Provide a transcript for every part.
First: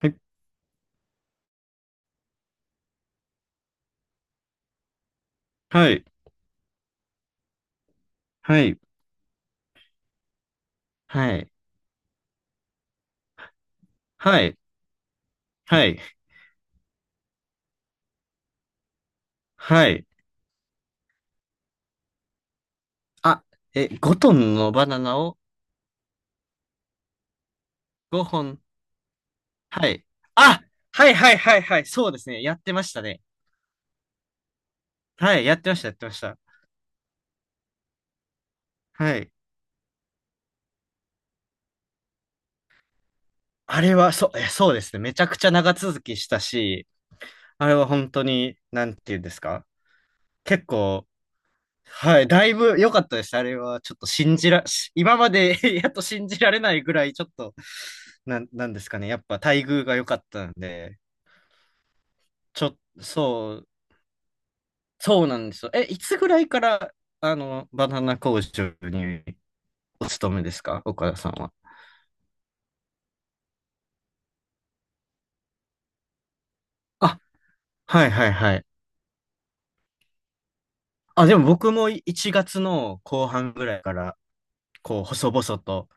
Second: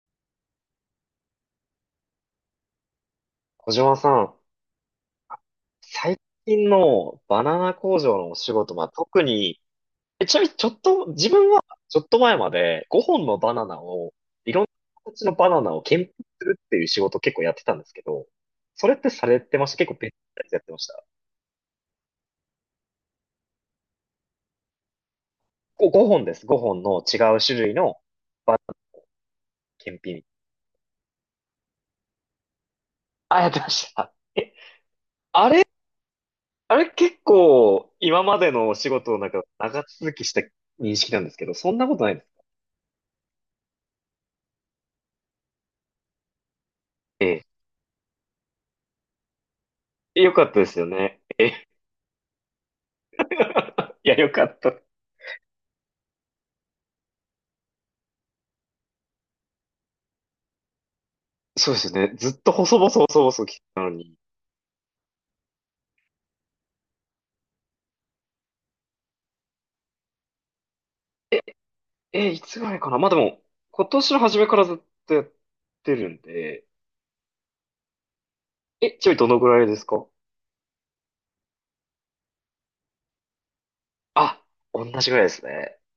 はい、小島さん、はい、最近のバナナ工場のお仕は事い、は特に、ちなみにちょっと、自は分い、はちょっと前まで5本のバナナを、はいい、ろんな形のバナナをはい、検品するっていう仕事を結構やってたんですけど、それってされてました？結は構い。別のやつやってました。あ、え、5トンのバナナを5本です。5本の違う種類の5バナ本。ナは検い。品。あ、はいはいはいはい。そうですね。やってましたね。あ、やってました。え、はい。あやっれ、てました、やってました。あれ結構今までのお仕事はのい。中、長続きした認識なんですけど、そんなことないです。あれは、そう、え、そうですね。めちゃくちゃ長続きしたし、ええ、あれは本当に、なんていうんですか。よかったで結すよ構、ね。いはい。だいぶ良かったです。あれは、ちょっとや、よ信かじっら、た。し今まで やっと信じられないぐらい、ちょっと、なんですかね。やっぱ待遇が良かったんで、そうですよね。ずっと細々細々そ来てう、たのに。そうなんですよ。え、いつぐらいから、あの、バナナ工場にお勤めですか岡田さんえ、は。いつぐらいかな、でも、今年の初めからずっとやってるんで、あ、はいはいはい。ちなみにどのぐらいですか？あ、でも僕も1月の後半ぐらいから、あ、同こう、じぐらいで細す々ね。と、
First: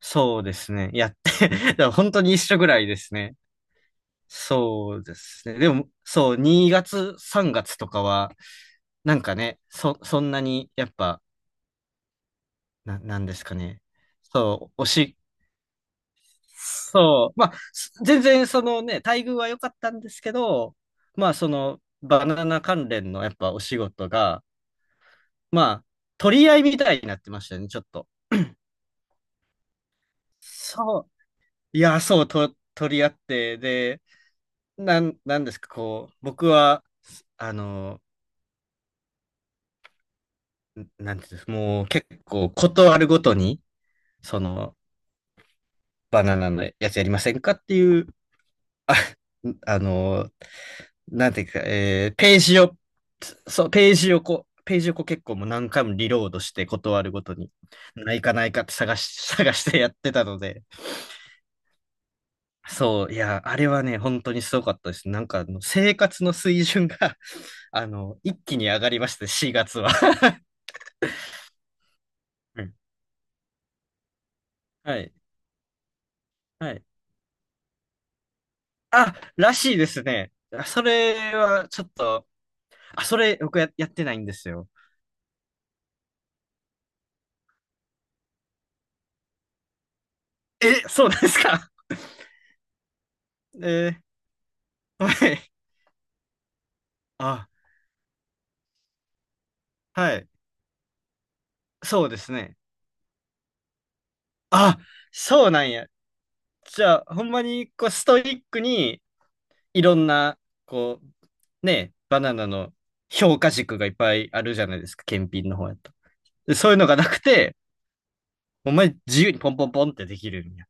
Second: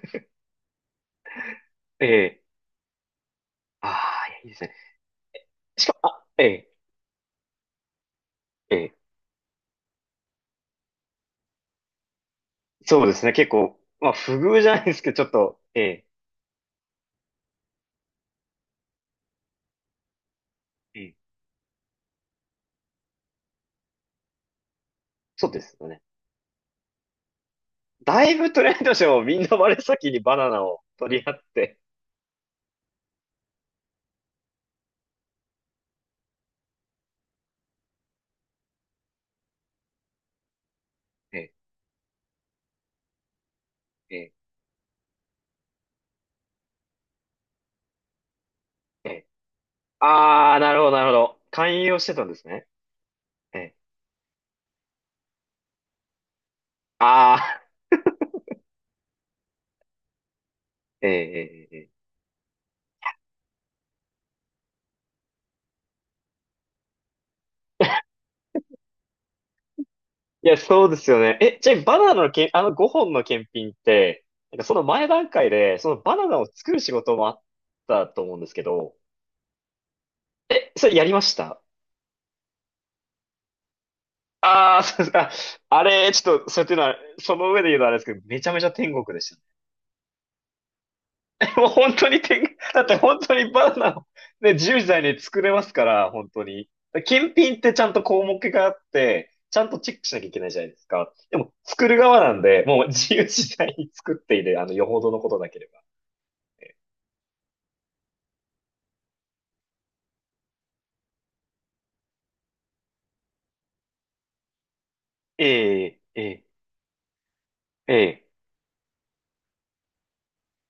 そうですね。やって、だからえ本当に一え。緒ぐらいですね。ああ、いや、いいですね。そうですね。でしも、かも、あ、そう、ええ、2月、3月とかは、ええ。なんかね、そんなに、やっぱ、な、そうでなすんね。です結か構、ね。まあ、不遇じそう、ゃないですけど、ちょっと、ええ、そう。まあ、全然そのね、待遇は良かったんですけど、ええ。まあそのバナナ関連のやっぱお仕事が、そうでますあよね。取り合いみたいになってましたね、ちょっと。だいぶトレンドしてもみんな真っ先にバナナをそう。取り合って、いや、そう、取り合って、で、なんですか、こう、僕は、あの、なんていうんえです、え、もう結構ことあるごとに、ええ。その、バナナのやつやりませんかっていう、あ、ええ、あの、ああ、なるほど、なるほなんど。ていうか、勧誘をしてたんでペーすジね。を、えそう、え。ページをこう結構もう何回もリロードして断るごとあに、あ、ないかないかって探し、探してやってたので、ええ、ええ。ええ、そう、いや、あれはね、本当にすごかったです。なんかあの、生活の水準が、あの、一気に上がりまして、4月は。いや、そうですよね。じゃあ、バナナのけん、あうのん5本の検品って、なんかそのは前い。段階で、そのバナナを作はるい。仕事もあったと思うんですけど、あ、らしいですね。あそそれやりましれた？はちょっと、あ、それやってないんですよ。ああー、そうですか。あれ、ちょっと、そういうのは、その上で言うのはあれですけど、めちゃめちゃ天国でした。え、そうなんですもうか本当にだって本当にバえナナーを、ね、自由自在はに作れい。ますから、本当に。検あ、品ってちゃんと項目があって、ちゃんとチェックしはなきゃい。いけないじゃないですか。でも、作るそうで側すなんね。で、もう自由自在に作っている、あ、よほどのことそなうけなれんば。や。じゃあ、ほんまに、こう、ストイックに、いろんな、こう、ね、バナナの評価軸がいっぱいあるじゃないですか、検品の方やえと。え、ええ、でそういうのがなくて、ええ。ほんまに自由にポンポンポンってできるんや。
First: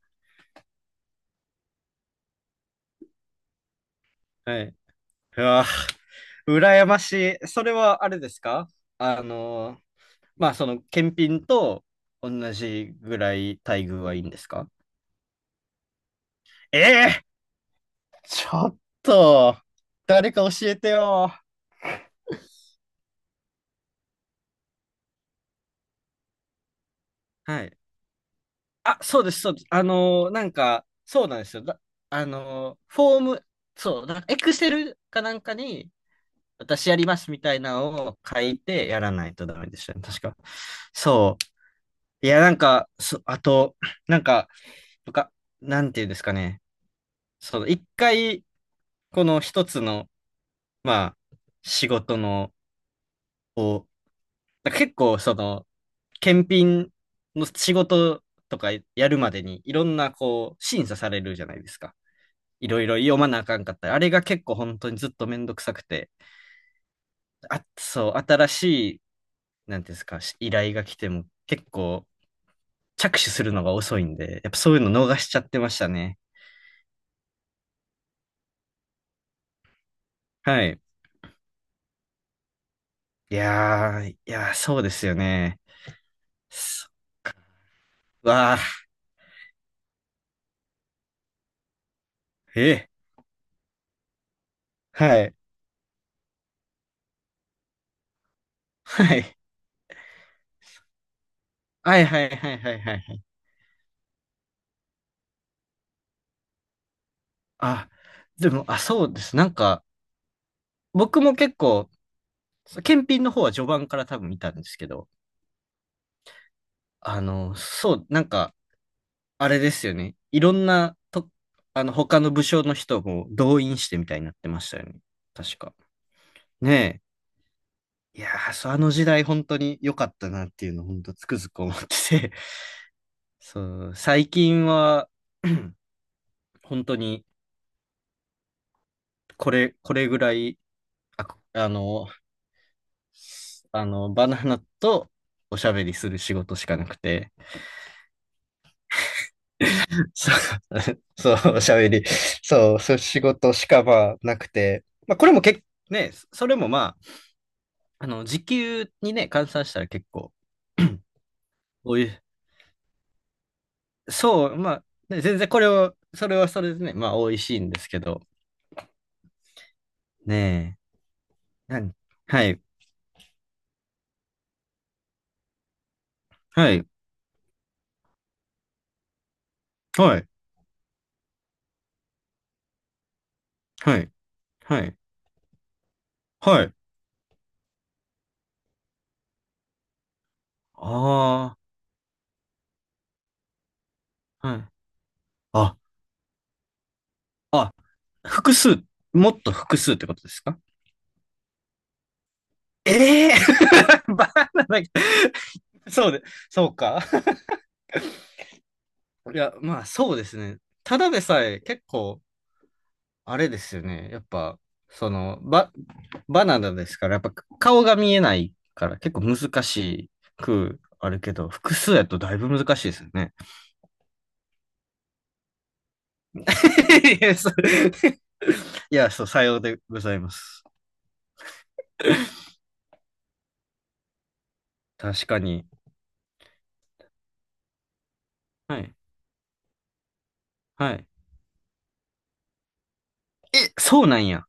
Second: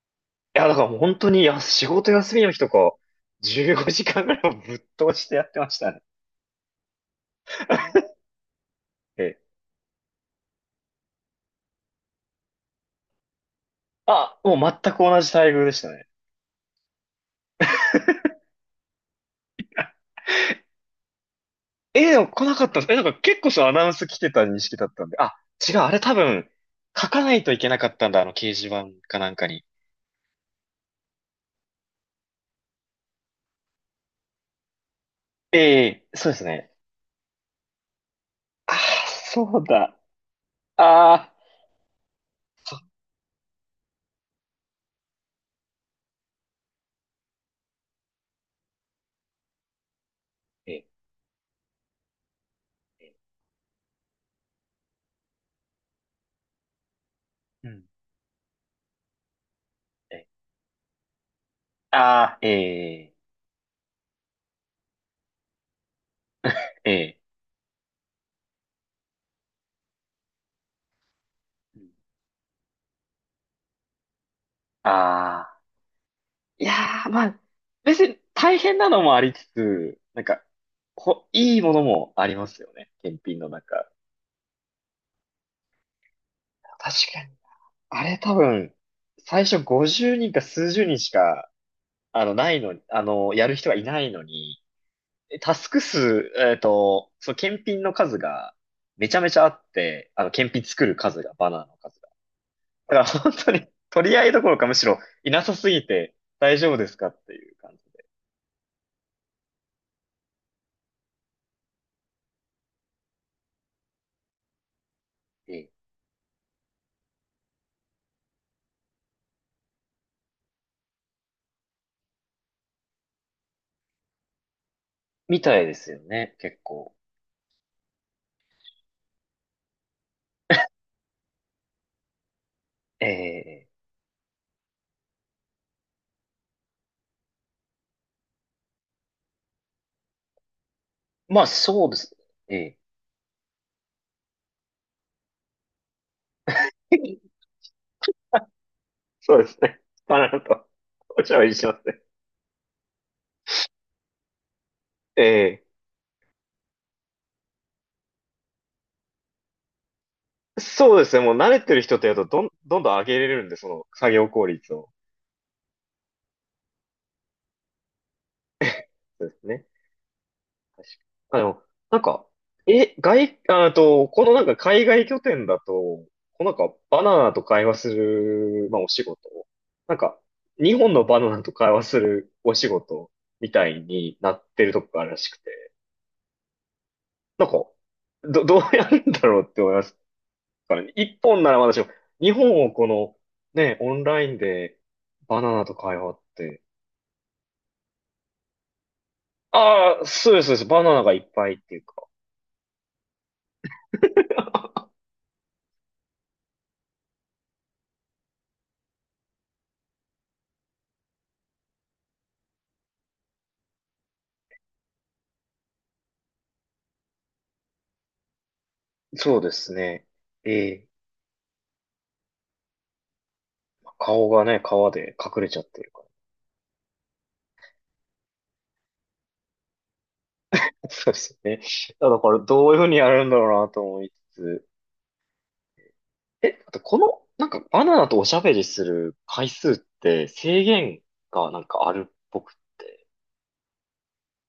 いや、だからもう本当に、仕事休みの日とか、15時間ぐらいもはぶい。っ通してうやってわ、ましたね。羨ましい。それはあれですかあええ。の、まあ、その、検品と同じぐらい待遇はいいんであ、すもかう全く同じ待遇でしたね。ええちょっと、誰か教えてよ。でも来なかったんです。なんか結構そうアナウンス来てた認識だったんで。あ、違う、あれ多分、書かないといはけない。かったんだ、あの掲示板あ、かそうなでんす、かそうでに。す。なんか、そうなんですよ。フォーム、そう、だエクセルかなんかえに、え、そうですね。私やりますみたいなのを書いああ、てやらないそとダうメでしただ。ね。確か。ああ、そう。いや、なんそう、か、あと、なんか、とか、なんていうんですかね。その、一回、この一つの、えまあ、仕事の、え、えを、だ結構、その、検品のえ、う仕ん、事とかやるまでに、いろんな、ええ、こう、審査されるじゃないですか。あー、いろいろえ読まなあかんかったり。あれが結構本当にずっとめんどくさくて。え、えあ、そう、新しい、なんていうんですか、依頼が来ても結え、構着手するのが遅いんで、やっぱそういうの逃しちゃってああ、ましたね。いやー、まあ、別に大変なのもありつつ、なんか、はい。いいものもありますよね、検い品の中。やー、いやー、そうですよね。そっ確かに。か。あれう多わ分、最初50人か数十人しか、なー、いのに、え、やる人がいないのに、はい。タスク数、その検品の数がはめちゃめい。ちゃあって、検品作る数が、バナーのは数いが。はいはいはいはいだかはらい。本当に取り合いどころかむしろいなさすぎて大丈夫ですかっていう感じあ、で。でも、あ、そうです。なんか、僕も結構、検品の方は序盤から多分見たんですけど、ええ、あの、そう、なんか、あれですよね。いろんな、と、あの、他の武将の人も動員してみたいになってましたよね。みた確いか。ですよね、結構。ねえ。いやー、そうあの時代本当に良かったなっていうのを本当つくづく思ってて。ええ、そう、最近は、本当に、これ、これぐらい、あ、まああそうでの、す。ええ あの、バナナとおしゃべりする仕事しかなくて。そうですね。バナそナとう お茶 はいそりう、おししまゃすべね。り。そう、そういう仕事しかまあなくて。まあ、これもええ、ね、それもまあ、あの、時給にね、換算したら結構、そう ですね。もう慣れてる人おってい、やると、どんどん上げれるんで、その作業効そう、ま率を。あ、ね、全然これを、それはそれでね、まあ、美味しいんですけど、そうですね。ねあ、でも、え、何なんか、はい、あと、このなんか海外拠点だと、こうなんはかい、バナナと会話する、まあお仕事、なんはか、い、日本のバナナと会話するお仕事みたいはい、になってるはとこい、があるらしくて、はい、なんか、どうやるんだろうって思いますからね。一本なあらまだしも、日本をこの、ね、オンラインあ、はい、でバナナとあ、会話って、あ、複数、もっと複数っああ、てことでそうすです、そうでかす。バナナがいっぱいっていうか。ええー バナナ、そうで、そうか。いや、まあ、そうですね。ただでさえ結構、あれですよね。やっぱ、その、バナナですから、やっぱ顔が見えないから結構そうで難すね。しえくえ、あるけど、複数やとだいぶ難しいですよね。顔がね、皮で隠れちゃってるか いや、そう、いやそうさようでございます。ら。そうですよね。だからどういうふうにやるんだろうなと思いつつ。確かに。あとこの、なんかバナナとおしゃべりはすい。る回数って制は限い。がなんかあるっぽくって。え、そうなんや。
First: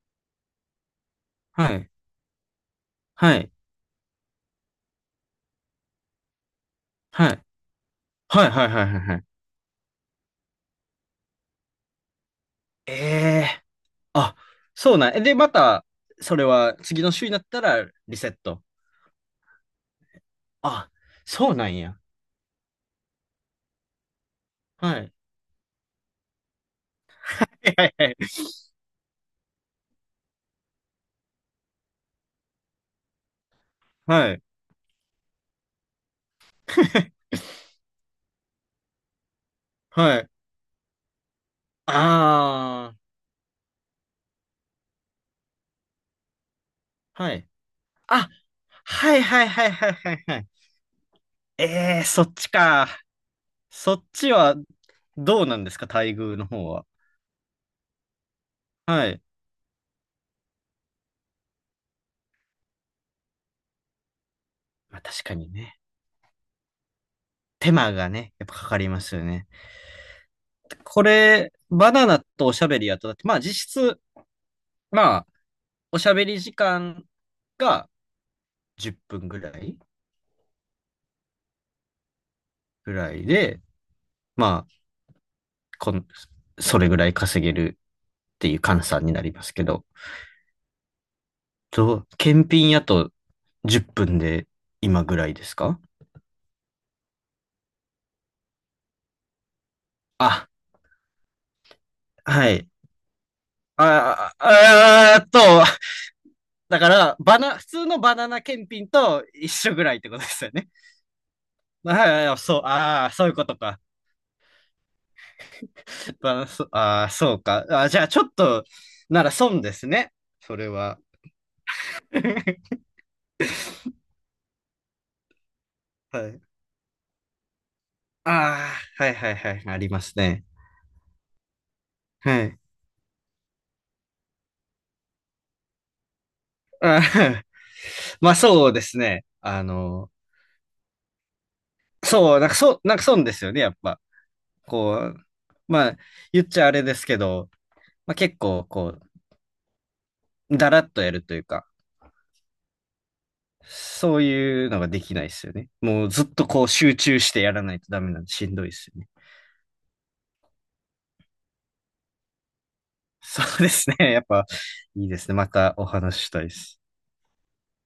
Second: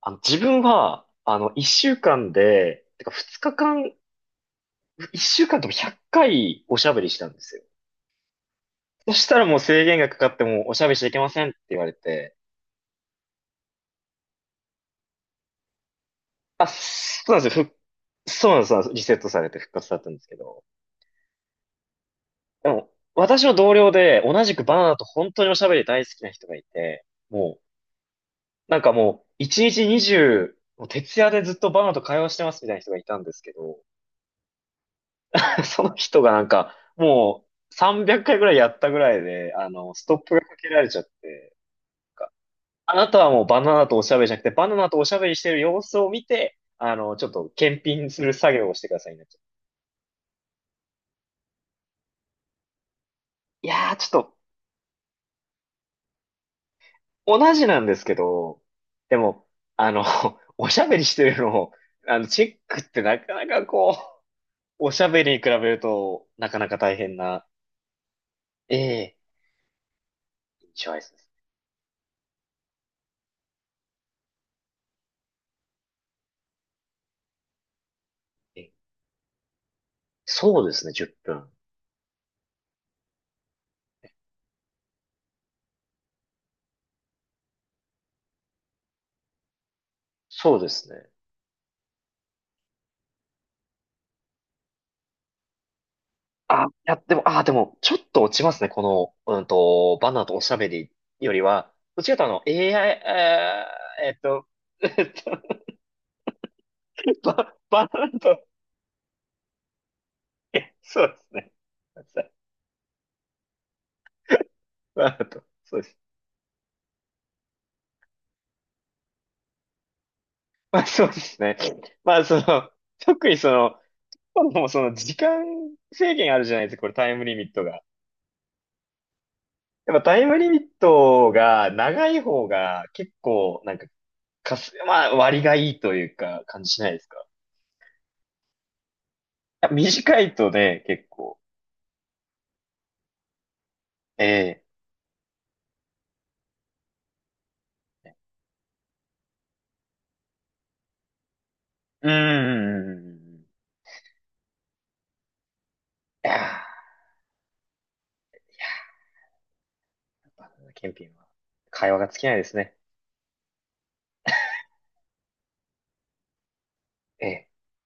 あの、自分は、あの、一はい。週間で、てかは二い。日間、一週間とも100回おしゃべりしたんはでい。すよ。はい、はい、はい、はいそはい。したらもう制限がかかってもうおしゃべりしちゃいけませんって言われて、ええーあ、そうなんや。で、また、それあ、は次のそ週にうななんっですたよ。らリセッそうなんト。です、そうなんですリセットされて復活だったんですけど。あ、そうなんや。でも、私の同僚で、同じくバナナはとい。本当におしゃべり大好きな人がいて、もう、はい、はい。なんかもう、1日20、もう徹夜でずっとバナナと会話してますみたいな人がいたんですけど、はい。その人がなんか、もう、300回ぐらいやったぐらいで、あの、ストッはい。プ がかけられちゃって、なんかああなたはもうバナナとおしゃべりじゃなくて、バナナとおしゃべりしてる様子を見て、あの、あ、ちょっはい。と検品すあ、る作業をしてくださいはにいなっちゃっはいて、はいはいはいはい。えー、そっちか。いやそー、っちょっちと、はどうなんですか、待遇の方は。同じなんですけど、はでい。も、あの、おしゃべりしてるのを、あの、チェックってなかなかこう、おましあゃべ確りかに比にべね。ると、なかなか大変な、手間がね、やっぱかえかりますえ、よね。印象でこすれ、バナナとおしゃべりやと、だって、まあ実質、まあ、おしゃべり時間がね。10分ぐらいそうですね、10分。ぐらいで、まあ、こん、それぐらい稼げるっていう換算になりますけど、そうですね。と検品やと10分で今ぐらいですかあ、いや、でも、あ、でも、ちょっと落ちますね、この、うんと、バナーとおあ、しゃべりよりは、どっちかというとあの、は い。ーえっあ、と、えっあ、あーっと、と、だから、普通バのナバーナナと、検品と一緒ぐらいってことですよね。そうですね。ごめんはなさいい、はい、そう、ああ、そういうことか。バナーと、そうです。バナ、そ、ああ、そうか。あー、じゃあ、ちょっと、なら損ですね。それまあは。そうですね。まあその、特にその、もうその時間制は限あい。るじゃないですか、これタイムリミットが。ああ、はいはいはい、ありやっまぱすタイムね。リミットが長いは方い。が結構なんか、まあ割がいいというか感じしないであすか。いー まあ、そうですね。あやの、短いとね、結構。そう、なんか、そう、なんか損ですよね、やっぱ。ええ。こう、まあ、言っちゃあれですけど、まあ、結構、こう、だらっとやるというか、うん、うん、うんうんうん。いそういうのができないですよね。もうずっやとこう集中してやらないとダメなんでー、いしんどいですやよね。ー、やっぱねケンピンは会話が尽きないですね。そうですね。やっぱいいですね。またお話ししたいです。ええ。